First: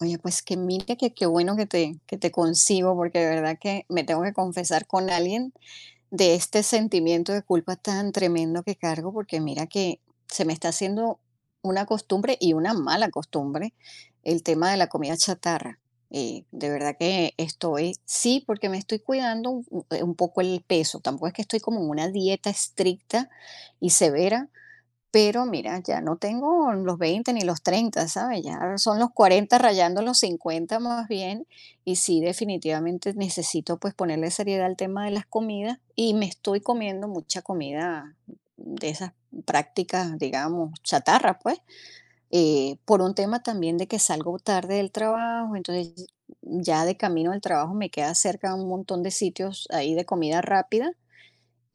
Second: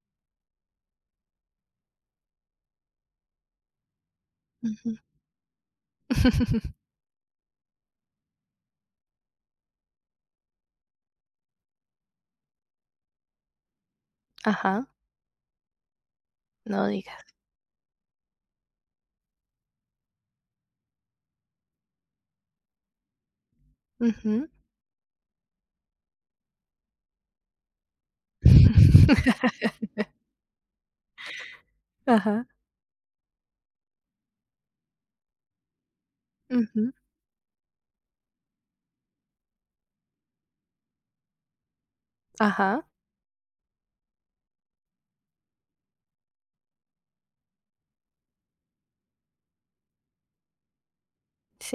Oye, pues que mira que qué bueno que te consigo, porque de verdad que me tengo que confesar Ujú. con alguien de este sentimiento de culpa tan tremendo que cargo, porque mira que se me está haciendo una costumbre y una mala costumbre el tema de Ajá, la comida chatarra. De no verdad que digas. estoy, sí, porque me estoy cuidando un poco el peso. Tampoco es que estoy como en una dieta estricta y severa, Ujú. pero mira, ya no tengo los 20 ni los 30, ¿sabes? Ya son los 40 rayando los 50 más bien. Y sí, Ajá, definitivamente necesito pues ponerle seriedad al tema de las comidas y me estoy ujú, comiendo mucha comida de esas prácticas, digamos, chatarra, pues, ajá, por un tema también de que salgo tarde del trabajo, entonces ya de camino al trabajo me queda cerca un montón de sitios ahí de comida rápida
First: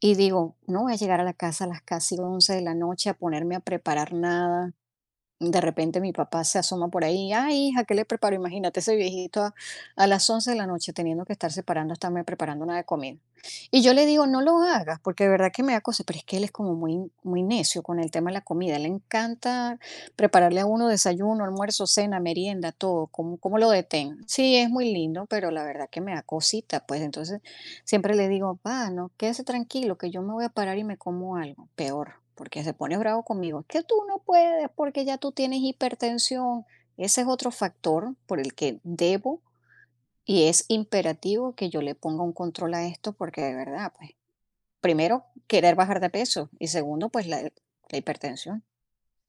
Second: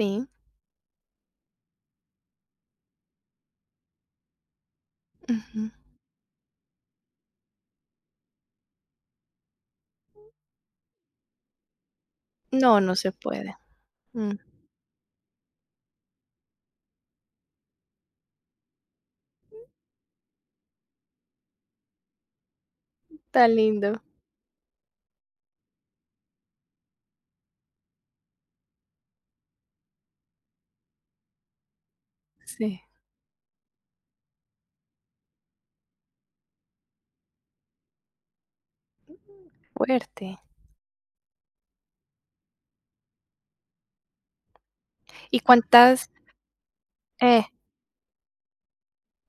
y digo, no voy a llegar a la casa a las casi 11 de la noche a ponerme a preparar nada. De ujú. repente mi papá se asoma por ahí, ay hija, ¿qué le preparo? Imagínate ese viejito a las 11 de la noche teniendo que estar separando, estarme preparando No, nada de no se comida. puede. Y yo le digo, Mm, no lo hagas, porque de verdad que me da cosa, pero es que él es como muy, muy necio con el tema de la comida. Le encanta prepararle a uno desayuno, almuerzo, cena, merienda, todo. ¿Cómo, tan cómo lo lindo. detén? Sí, es muy lindo, pero la verdad que me da cosita, pues entonces siempre le digo, pa, no, quédese tranquilo, que yo me voy a parar y me como algo. Peor, porque se Sí, pone bravo conmigo. Es que tú no puedes porque ya tú tienes hipertensión. Ese es otro factor por el que debo fuerte. y es imperativo que yo le ponga un control a esto, porque de verdad, pues, primero, ¿Y querer bajar de cuántas peso y segundo, pues, la, eh, la hipertensión.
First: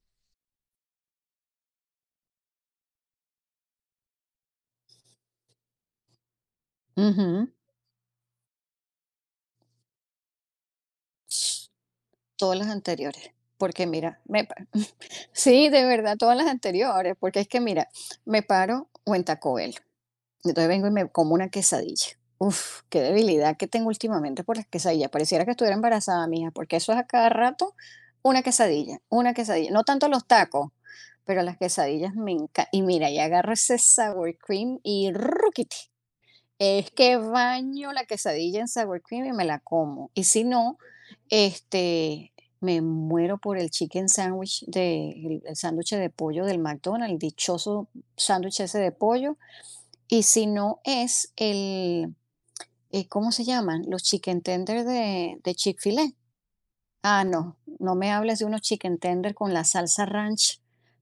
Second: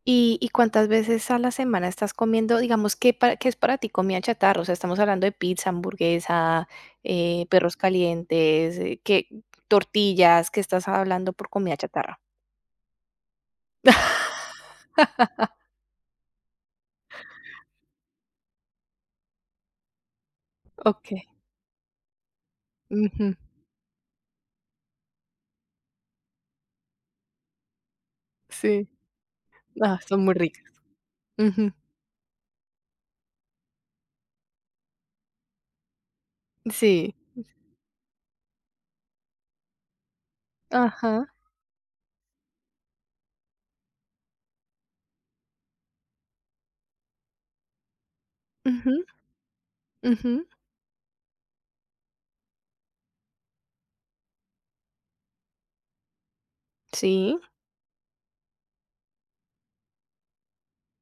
y cuántas veces a la semana estás comiendo, digamos, qué es para ti comida chatarra? O sea, estamos hablando de pizza, hamburguesa, Ujú. perros calientes, ¿qué? Tortillas, ¿qué estás hablando por comida chatarra? Todas las anteriores. Porque mira, sí, de verdad, todas las anteriores, porque es que mira, me paro o en Taco Bell. Entonces vengo y me Okey, como una quesadilla. Uf, qué ujú, debilidad que tengo últimamente por las quesadillas. Pareciera que estuviera embarazada, mija, porque eso es a cada rato una sí. quesadilla, una quesadilla. No Ah, tanto son los muy ricas. tacos, pero las Ujú. quesadillas me encantan. Y mira, y agarro ese sour cream y ruquiti. Es Sí. que baño la quesadilla en sour cream y me la como. Y si no, Ajá. este, me muero por el chicken sandwich el sándwich de pollo del McDonald's, el dichoso sándwich ese de Ujú, pollo y ujú. si no es el, ¿cómo se llaman? Los chicken tender de Chick-fil-A. Ah, Sí, no, no me hables de unos chicken tender con la salsa ranch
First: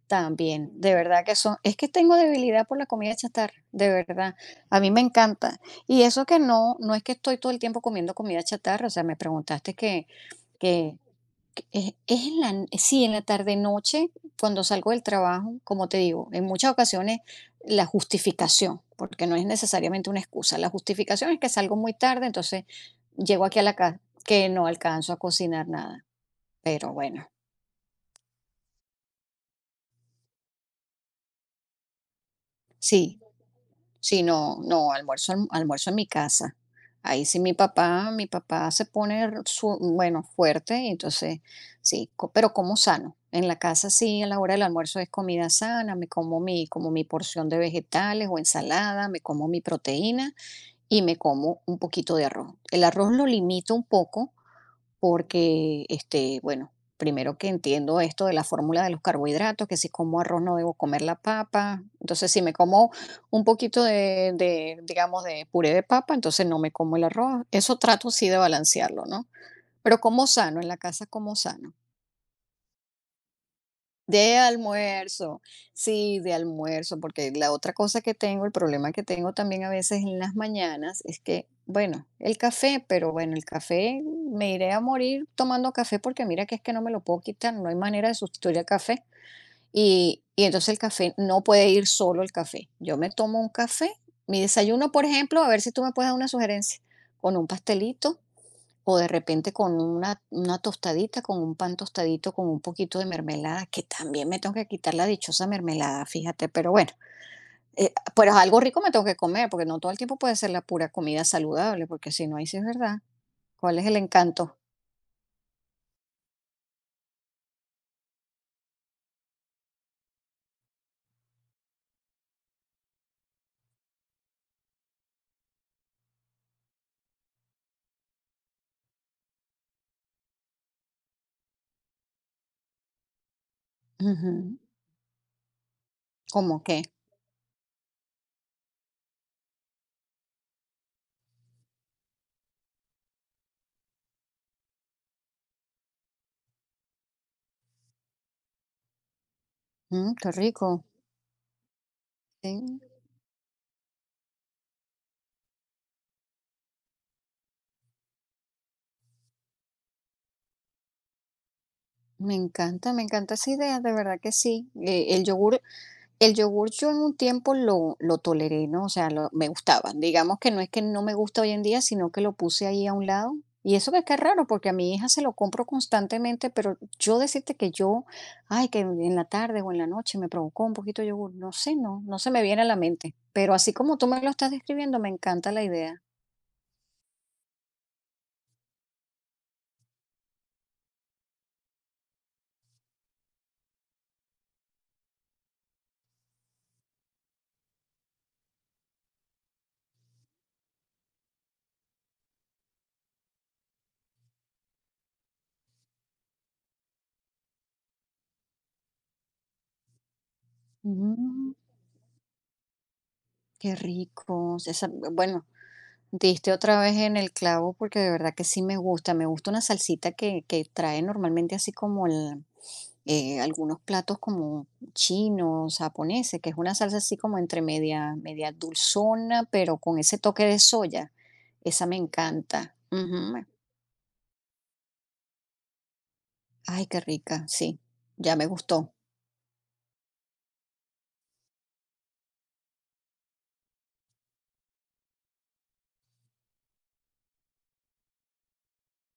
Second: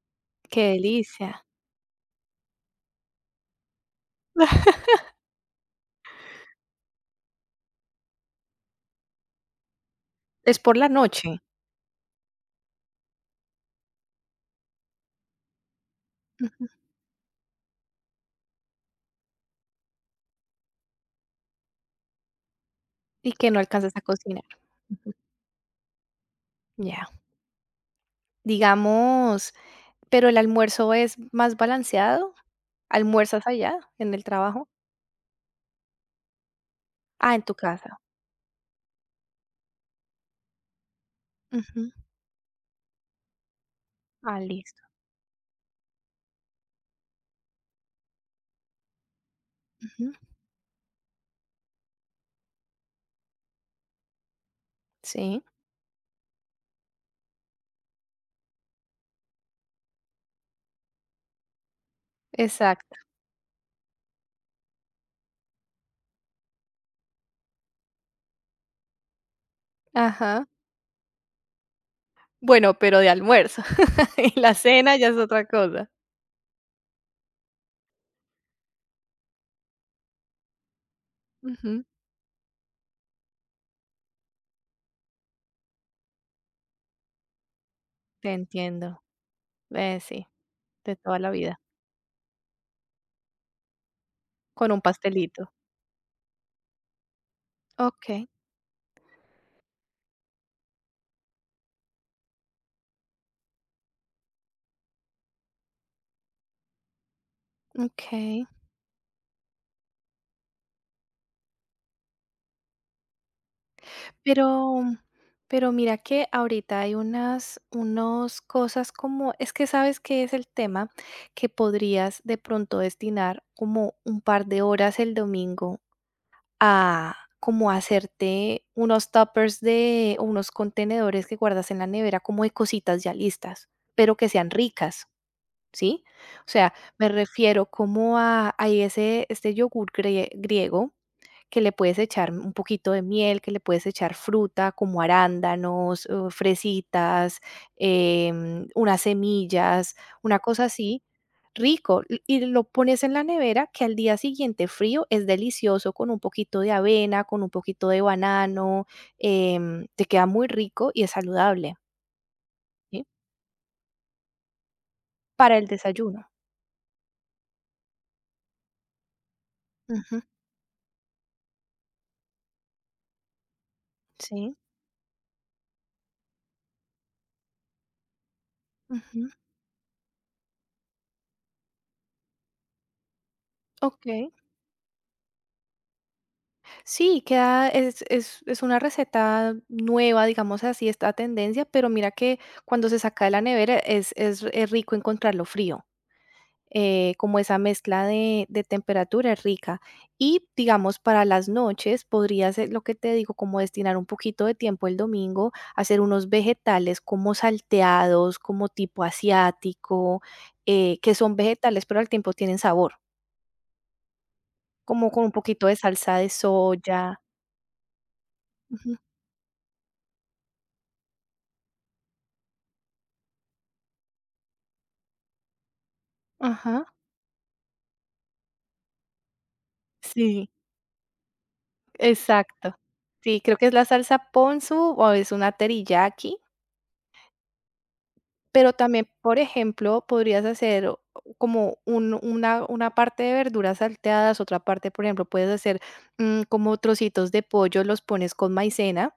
también. qué De verdad que delicia. son, es que tengo debilidad por la comida chatarra, de verdad. A mí me encanta. Y eso que no, no es que estoy todo el tiempo comiendo comida chatarra, o sea, me preguntaste que, Es por la noche. es sí, en la tarde-noche, cuando salgo del trabajo, como te digo, en Ujú. muchas ocasiones la justificación, porque no es necesariamente una excusa, la justificación es que salgo muy tarde, entonces Y llego que no aquí a la alcanzas casa, a cocinar. que no Ujú. alcanzo a cocinar nada, pero Ya. bueno, Digamos, pero el almuerzo es más balanceado. sí. ¿Almuerzas allá en Sí, el no, trabajo? no, almuerzo en mi casa. Ahí Ah, sí en mi tu casa. papá, mi papá se pone, bueno, fuerte, y entonces Ujú. sí, pero como sano. En la casa sí, a la Ah, hora del listo. almuerzo es comida sana, me como mi porción de vegetales o ensalada, me como mi Ujú. proteína y me como un poquito de arroz. El arroz lo limito un poco Sí, porque, este, bueno, primero que entiendo esto de la fórmula de los carbohidratos, que si como arroz no debo comer la papa, entonces si me como exacto. un poquito digamos, de puré de papa, entonces no me como el arroz. Eso trato sí de balancearlo, ¿no? Pero como Ajá. sano, en la casa como sano. Bueno, pero de almuerzo. De Y la cena ya es almuerzo, otra cosa. sí, de almuerzo, porque la otra cosa que tengo, el problema que tengo también a veces en las mañanas es que, Ujú. bueno, el café, pero bueno, el café me iré a morir tomando café porque mira que es que no me lo puedo quitar, no hay manera de Te sustituir el entiendo. café. Y, Sí, y entonces el de café toda la no vida. puede ir solo el café. Yo me tomo un café, mi Con un desayuno, por pastelito. ejemplo, a ver si tú me puedes dar una sugerencia, con un pastelito Okey, o de repente con una tostadita, con un pan tostadito, con un poquito de mermelada, que también me tengo que quitar la dichosa mermelada, fíjate, pero bueno, pero okey. algo rico me tengo que comer, porque no todo el tiempo puede ser la pura comida saludable, porque si no, ahí sí es verdad. ¿Cuál es el encanto? Pero pero mira que ahorita hay unas unos cosas como es que, ¿sabes qué es el tema? Que podrías de pronto destinar como un par de horas el domingo a como hacerte unos tuppers de o unos contenedores que guardas en la nevera como de cositas ya listas, pero que sean Ujú. ricas, ¿sí? O ¿Cómo sea, qué? me refiero como a hay ese este yogur griego que le puedes echar un poquito de miel, que le puedes echar fruta como arándanos, fresitas, unas semillas, Mm, qué una cosa rico. así, rico. Y lo Sí, pones en la nevera que al día siguiente frío es delicioso con un poquito de avena, con un poquito de banano, te queda muy rico y es saludable, me ¿sí? encanta esa idea, de verdad que sí. Para el desayuno. El yogur yo en un tiempo lo toleré, ¿no? O sea, lo me gustaba. Ujú. Digamos que no es que no me gusta hoy en día, sino que lo puse ahí a un lado. Y eso que es raro, Sí. porque a mi hija se lo compro constantemente, pero yo decirte que yo, ay, que en la Ujú. tarde o en la noche me provocó un poquito de yogur, no sé, no, no se me viene a la mente. Pero así como tú Ok. me lo estás describiendo, me encanta la idea. Sí, queda, es una receta nueva, digamos así, esta tendencia, pero mira que cuando se saca de la nevera es rico encontrarlo frío. Como esa mezcla de temperatura es rica. Y digamos, para las noches podría ser lo que te digo, como destinar un poquito de tiempo el domingo, a hacer unos vegetales como salteados, como tipo asiático, que son Mm, vegetales, pero al tiempo tienen sabor, qué rico. Esa, como con un bueno, poquito de salsa de diste otra vez en soya. el clavo porque de verdad que sí me Ujú. gusta. Me gusta una salsita que trae normalmente así como el, algunos platos como chinos, japoneses, que es una Ajá. salsa así como entre media, media dulzona, pero con ese toque Sí, de soya. Esa me encanta. exacto. Ujú. Sí, creo que es la salsa ponzu o es una teriyaki, Ay, qué rica, sí, ya me pero gustó. también, por ejemplo, podrías hacer o como un una parte de verduras salteadas, otra parte, por ejemplo, puedes hacer, como trocitos de pollo, los pones con maicena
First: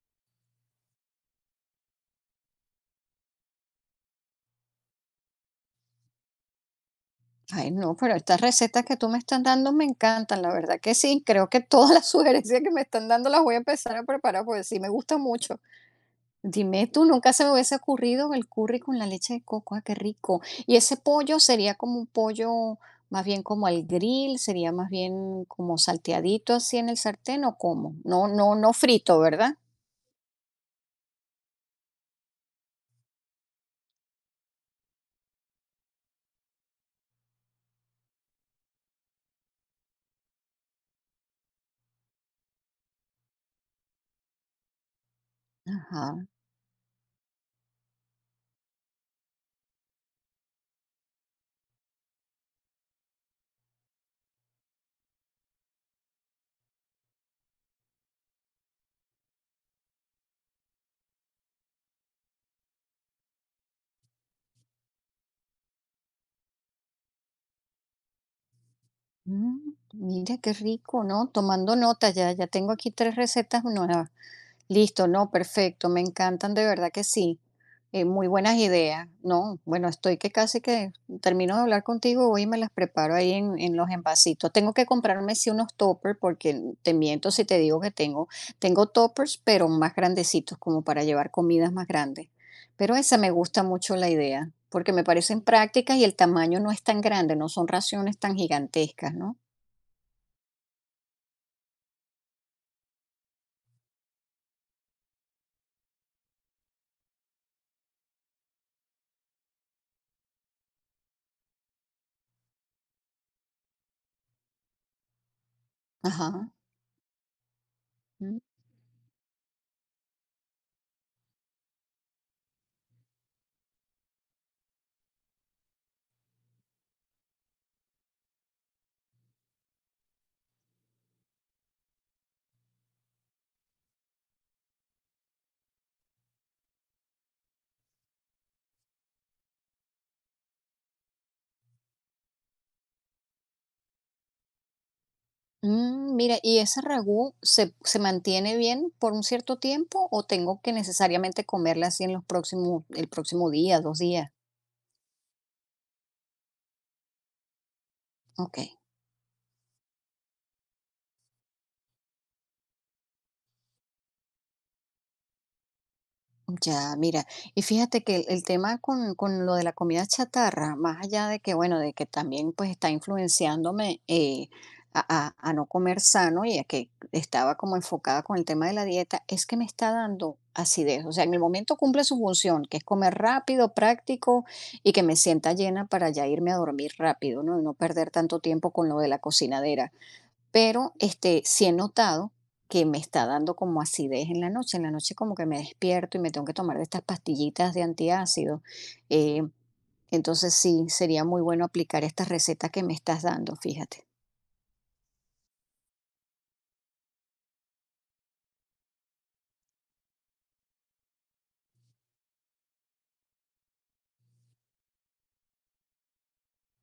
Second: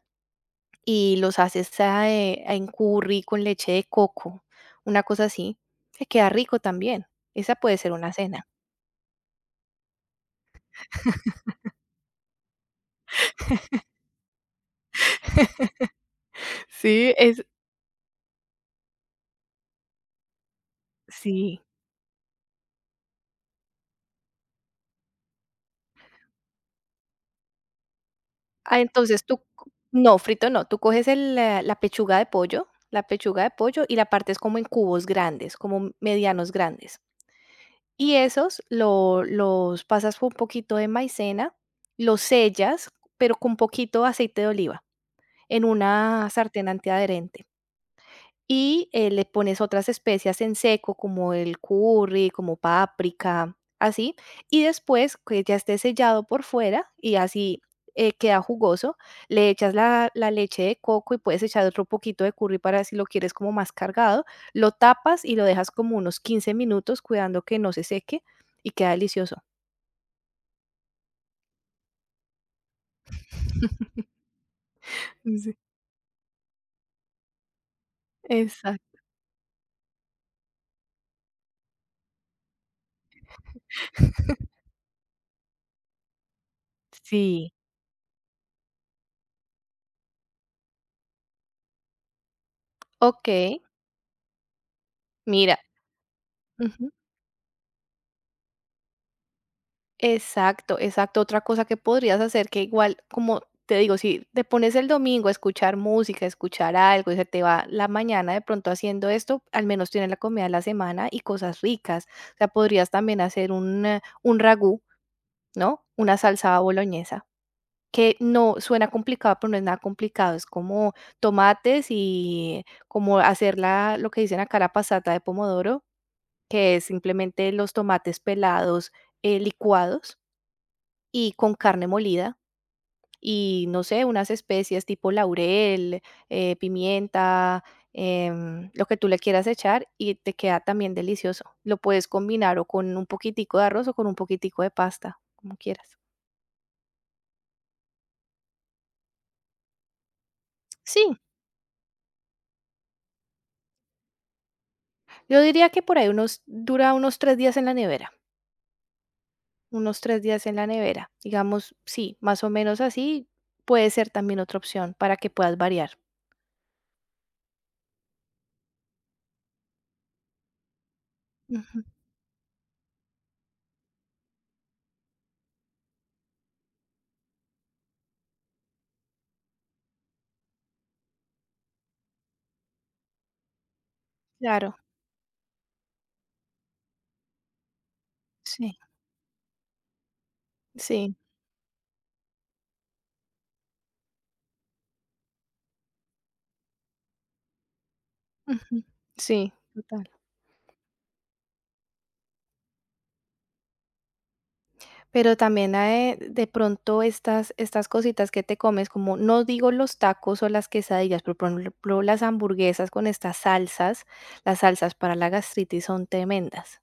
y los haces a en curry con leche de coco, una cosa así, que queda rico también. Esa Ay, puede ser no, una pero estas cena. recetas que tú me estás dando me encantan, la verdad que sí. Creo que todas las sugerencias que me están dando las voy a empezar a preparar porque sí me gusta mucho. Dime tú, Sí, nunca es se me hubiese ocurrido el curry con la leche de coco, ah, qué rico. Y ese pollo sí. sería como un pollo, más bien como al grill, sería más bien como salteadito así en el sartén o cómo. No, no, no Ah, frito, entonces tú ¿verdad? No, frito no, tú coges la pechuga de pollo, y la partes como en cubos grandes, como medianos grandes. Y esos lo los pasas con un poquito de maicena, los sellas, pero con poquito aceite de oliva en Ajá. una sartén antiadherente y le pones otras especias en seco, como el curry, como páprica, así, y después que ya esté sellado por fuera y así queda jugoso, le echas la leche de coco y puedes echar otro poquito de curry para si lo quieres como más cargado, lo tapas y lo dejas como unos 15 minutos cuidando que no se seque y queda delicioso. Mm, mira qué rico, ¿no? Tomando nota ya, ya tengo aquí tres recetas nuevas. Listo, no, Sí, perfecto, me encantan de verdad que sí. Muy buenas exacto. ideas. No, bueno, estoy que casi que termino de hablar contigo hoy y me las preparo ahí en los envasitos. Tengo que comprarme sí unos toppers porque te miento si Sí, te digo que tengo toppers, pero más grandecitos, como para llevar comidas más grandes. Pero esa ok, me gusta mucho la idea, porque me parecen mira. prácticas y el tamaño no es tan grande, no son raciones tan gigantescas, ¿no? Exacto, exacto. Otra cosa que podrías hacer, que igual, como te digo, si te pones el domingo a escuchar música, a escuchar algo y se te va la mañana de pronto haciendo esto, al menos tienes la comida de la semana y cosas ricas. O sea, podrías también hacer un ragú, ¿no? Una Ajá. salsa boloñesa, que Mm. no suena complicado, pero no es nada complicado. Es como tomates y como hacer lo que dicen acá, la pasata de pomodoro, que es simplemente los tomates pelados, licuados y con carne molida y, no sé, unas especias tipo laurel, pimienta, lo que tú le quieras echar y te queda también delicioso. Lo puedes combinar o con un poquitico de arroz o con un poquitico de pasta, como quieras. Mm, mira, ¿y ese ragú se, se mantiene bien por un cierto tiempo o tengo que Sí, necesariamente comerla así en los próximos, el próximo día, 2 días? yo diría que por ahí unos dura unos 3 días en la nevera, Ok. unos 3 días en la nevera. Digamos, sí, más o menos así puede ser también otra opción para que puedas variar. Ya, mira, y fíjate que el tema con lo de la comida chatarra, más allá de que, bueno, Ujú, de que también pues está influenciándome a, a no comer sano y a que estaba como enfocada con el tema de la dieta, es que me está dando acidez. O sea, en el momento cumple su función, que es comer rápido, práctico claro, y que me sienta llena para ya irme a dormir rápido, ¿no? Y no perder tanto tiempo sí, con lo de la cocinadera, pero sí, este, sí he notado que me está dando como acidez en la noche. En la noche como que me despierto y me tengo que tomar de estas pastillitas de antiácido. ujú, Eh, sí, total. entonces sí, sería muy bueno aplicar estas recetas que me estás dando, fíjate. Pero también, de pronto estas cositas que te comes, como no digo los tacos o las quesadillas, pero, por ejemplo, las hamburguesas con estas salsas, las salsas para la gastritis son tremendas.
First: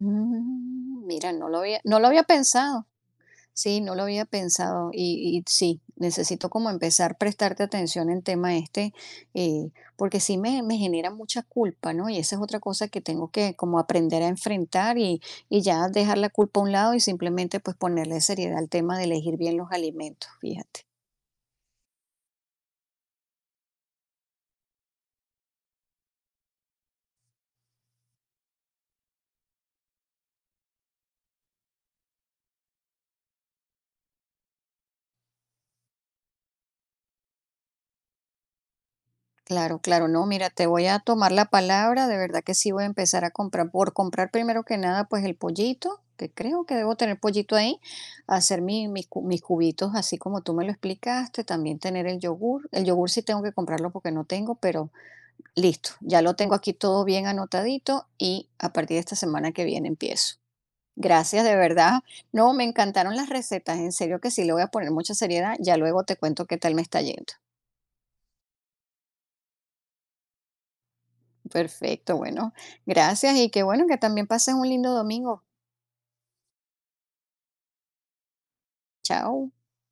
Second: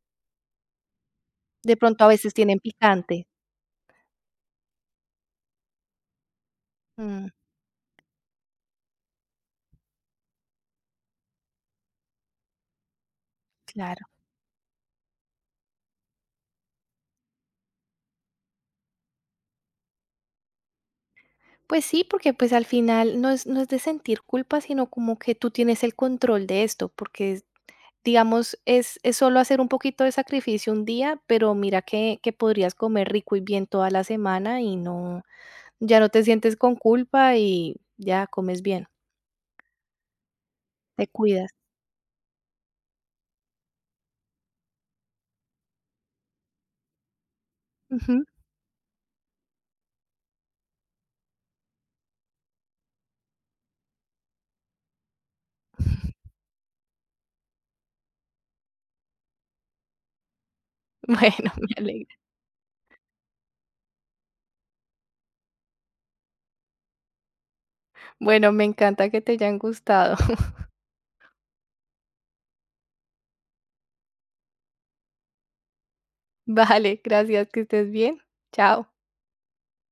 Mm, mira, De no pronto lo a había veces tienen pensado. picante. Sí, no lo había pensado y sí, necesito como empezar a Mm, prestarte atención en tema este, eh, porque sí me genera mucha culpa, ¿no? Y esa es otra cosa que tengo que como claro. aprender a enfrentar y ya dejar la culpa a un lado y simplemente pues ponerle seriedad al tema de elegir bien los alimentos, fíjate. Pues sí, porque, pues, al final no es de sentir culpa, sino como que tú tienes el control de esto, porque, digamos, es solo hacer un poquito de sacrificio un día, pero mira que podrías comer rico y bien toda la semana Ya no te sientes con culpa y ya comes bien, Claro, claro, no, mira, te voy a te tomar la cuidas. palabra, de verdad que sí voy a empezar a comprar, por comprar primero que nada, pues el pollito, que creo que debo tener pollito ahí, Ujú. hacer mis cubitos así como tú me lo explicaste, también tener el yogur sí tengo que comprarlo porque no tengo, pero listo, ya lo tengo aquí todo bien anotadito y a partir de esta semana que viene empiezo. Gracias, Bueno, de me verdad. alegra. No, me encantaron las recetas, en serio que sí le voy a poner mucha seriedad, ya luego te cuento qué tal me está yendo. Bueno, me encanta que te hayan gustado. Perfecto, bueno, gracias y qué bueno que también pases un lindo domingo. Vale, gracias, que estés bien. Chao. Chao.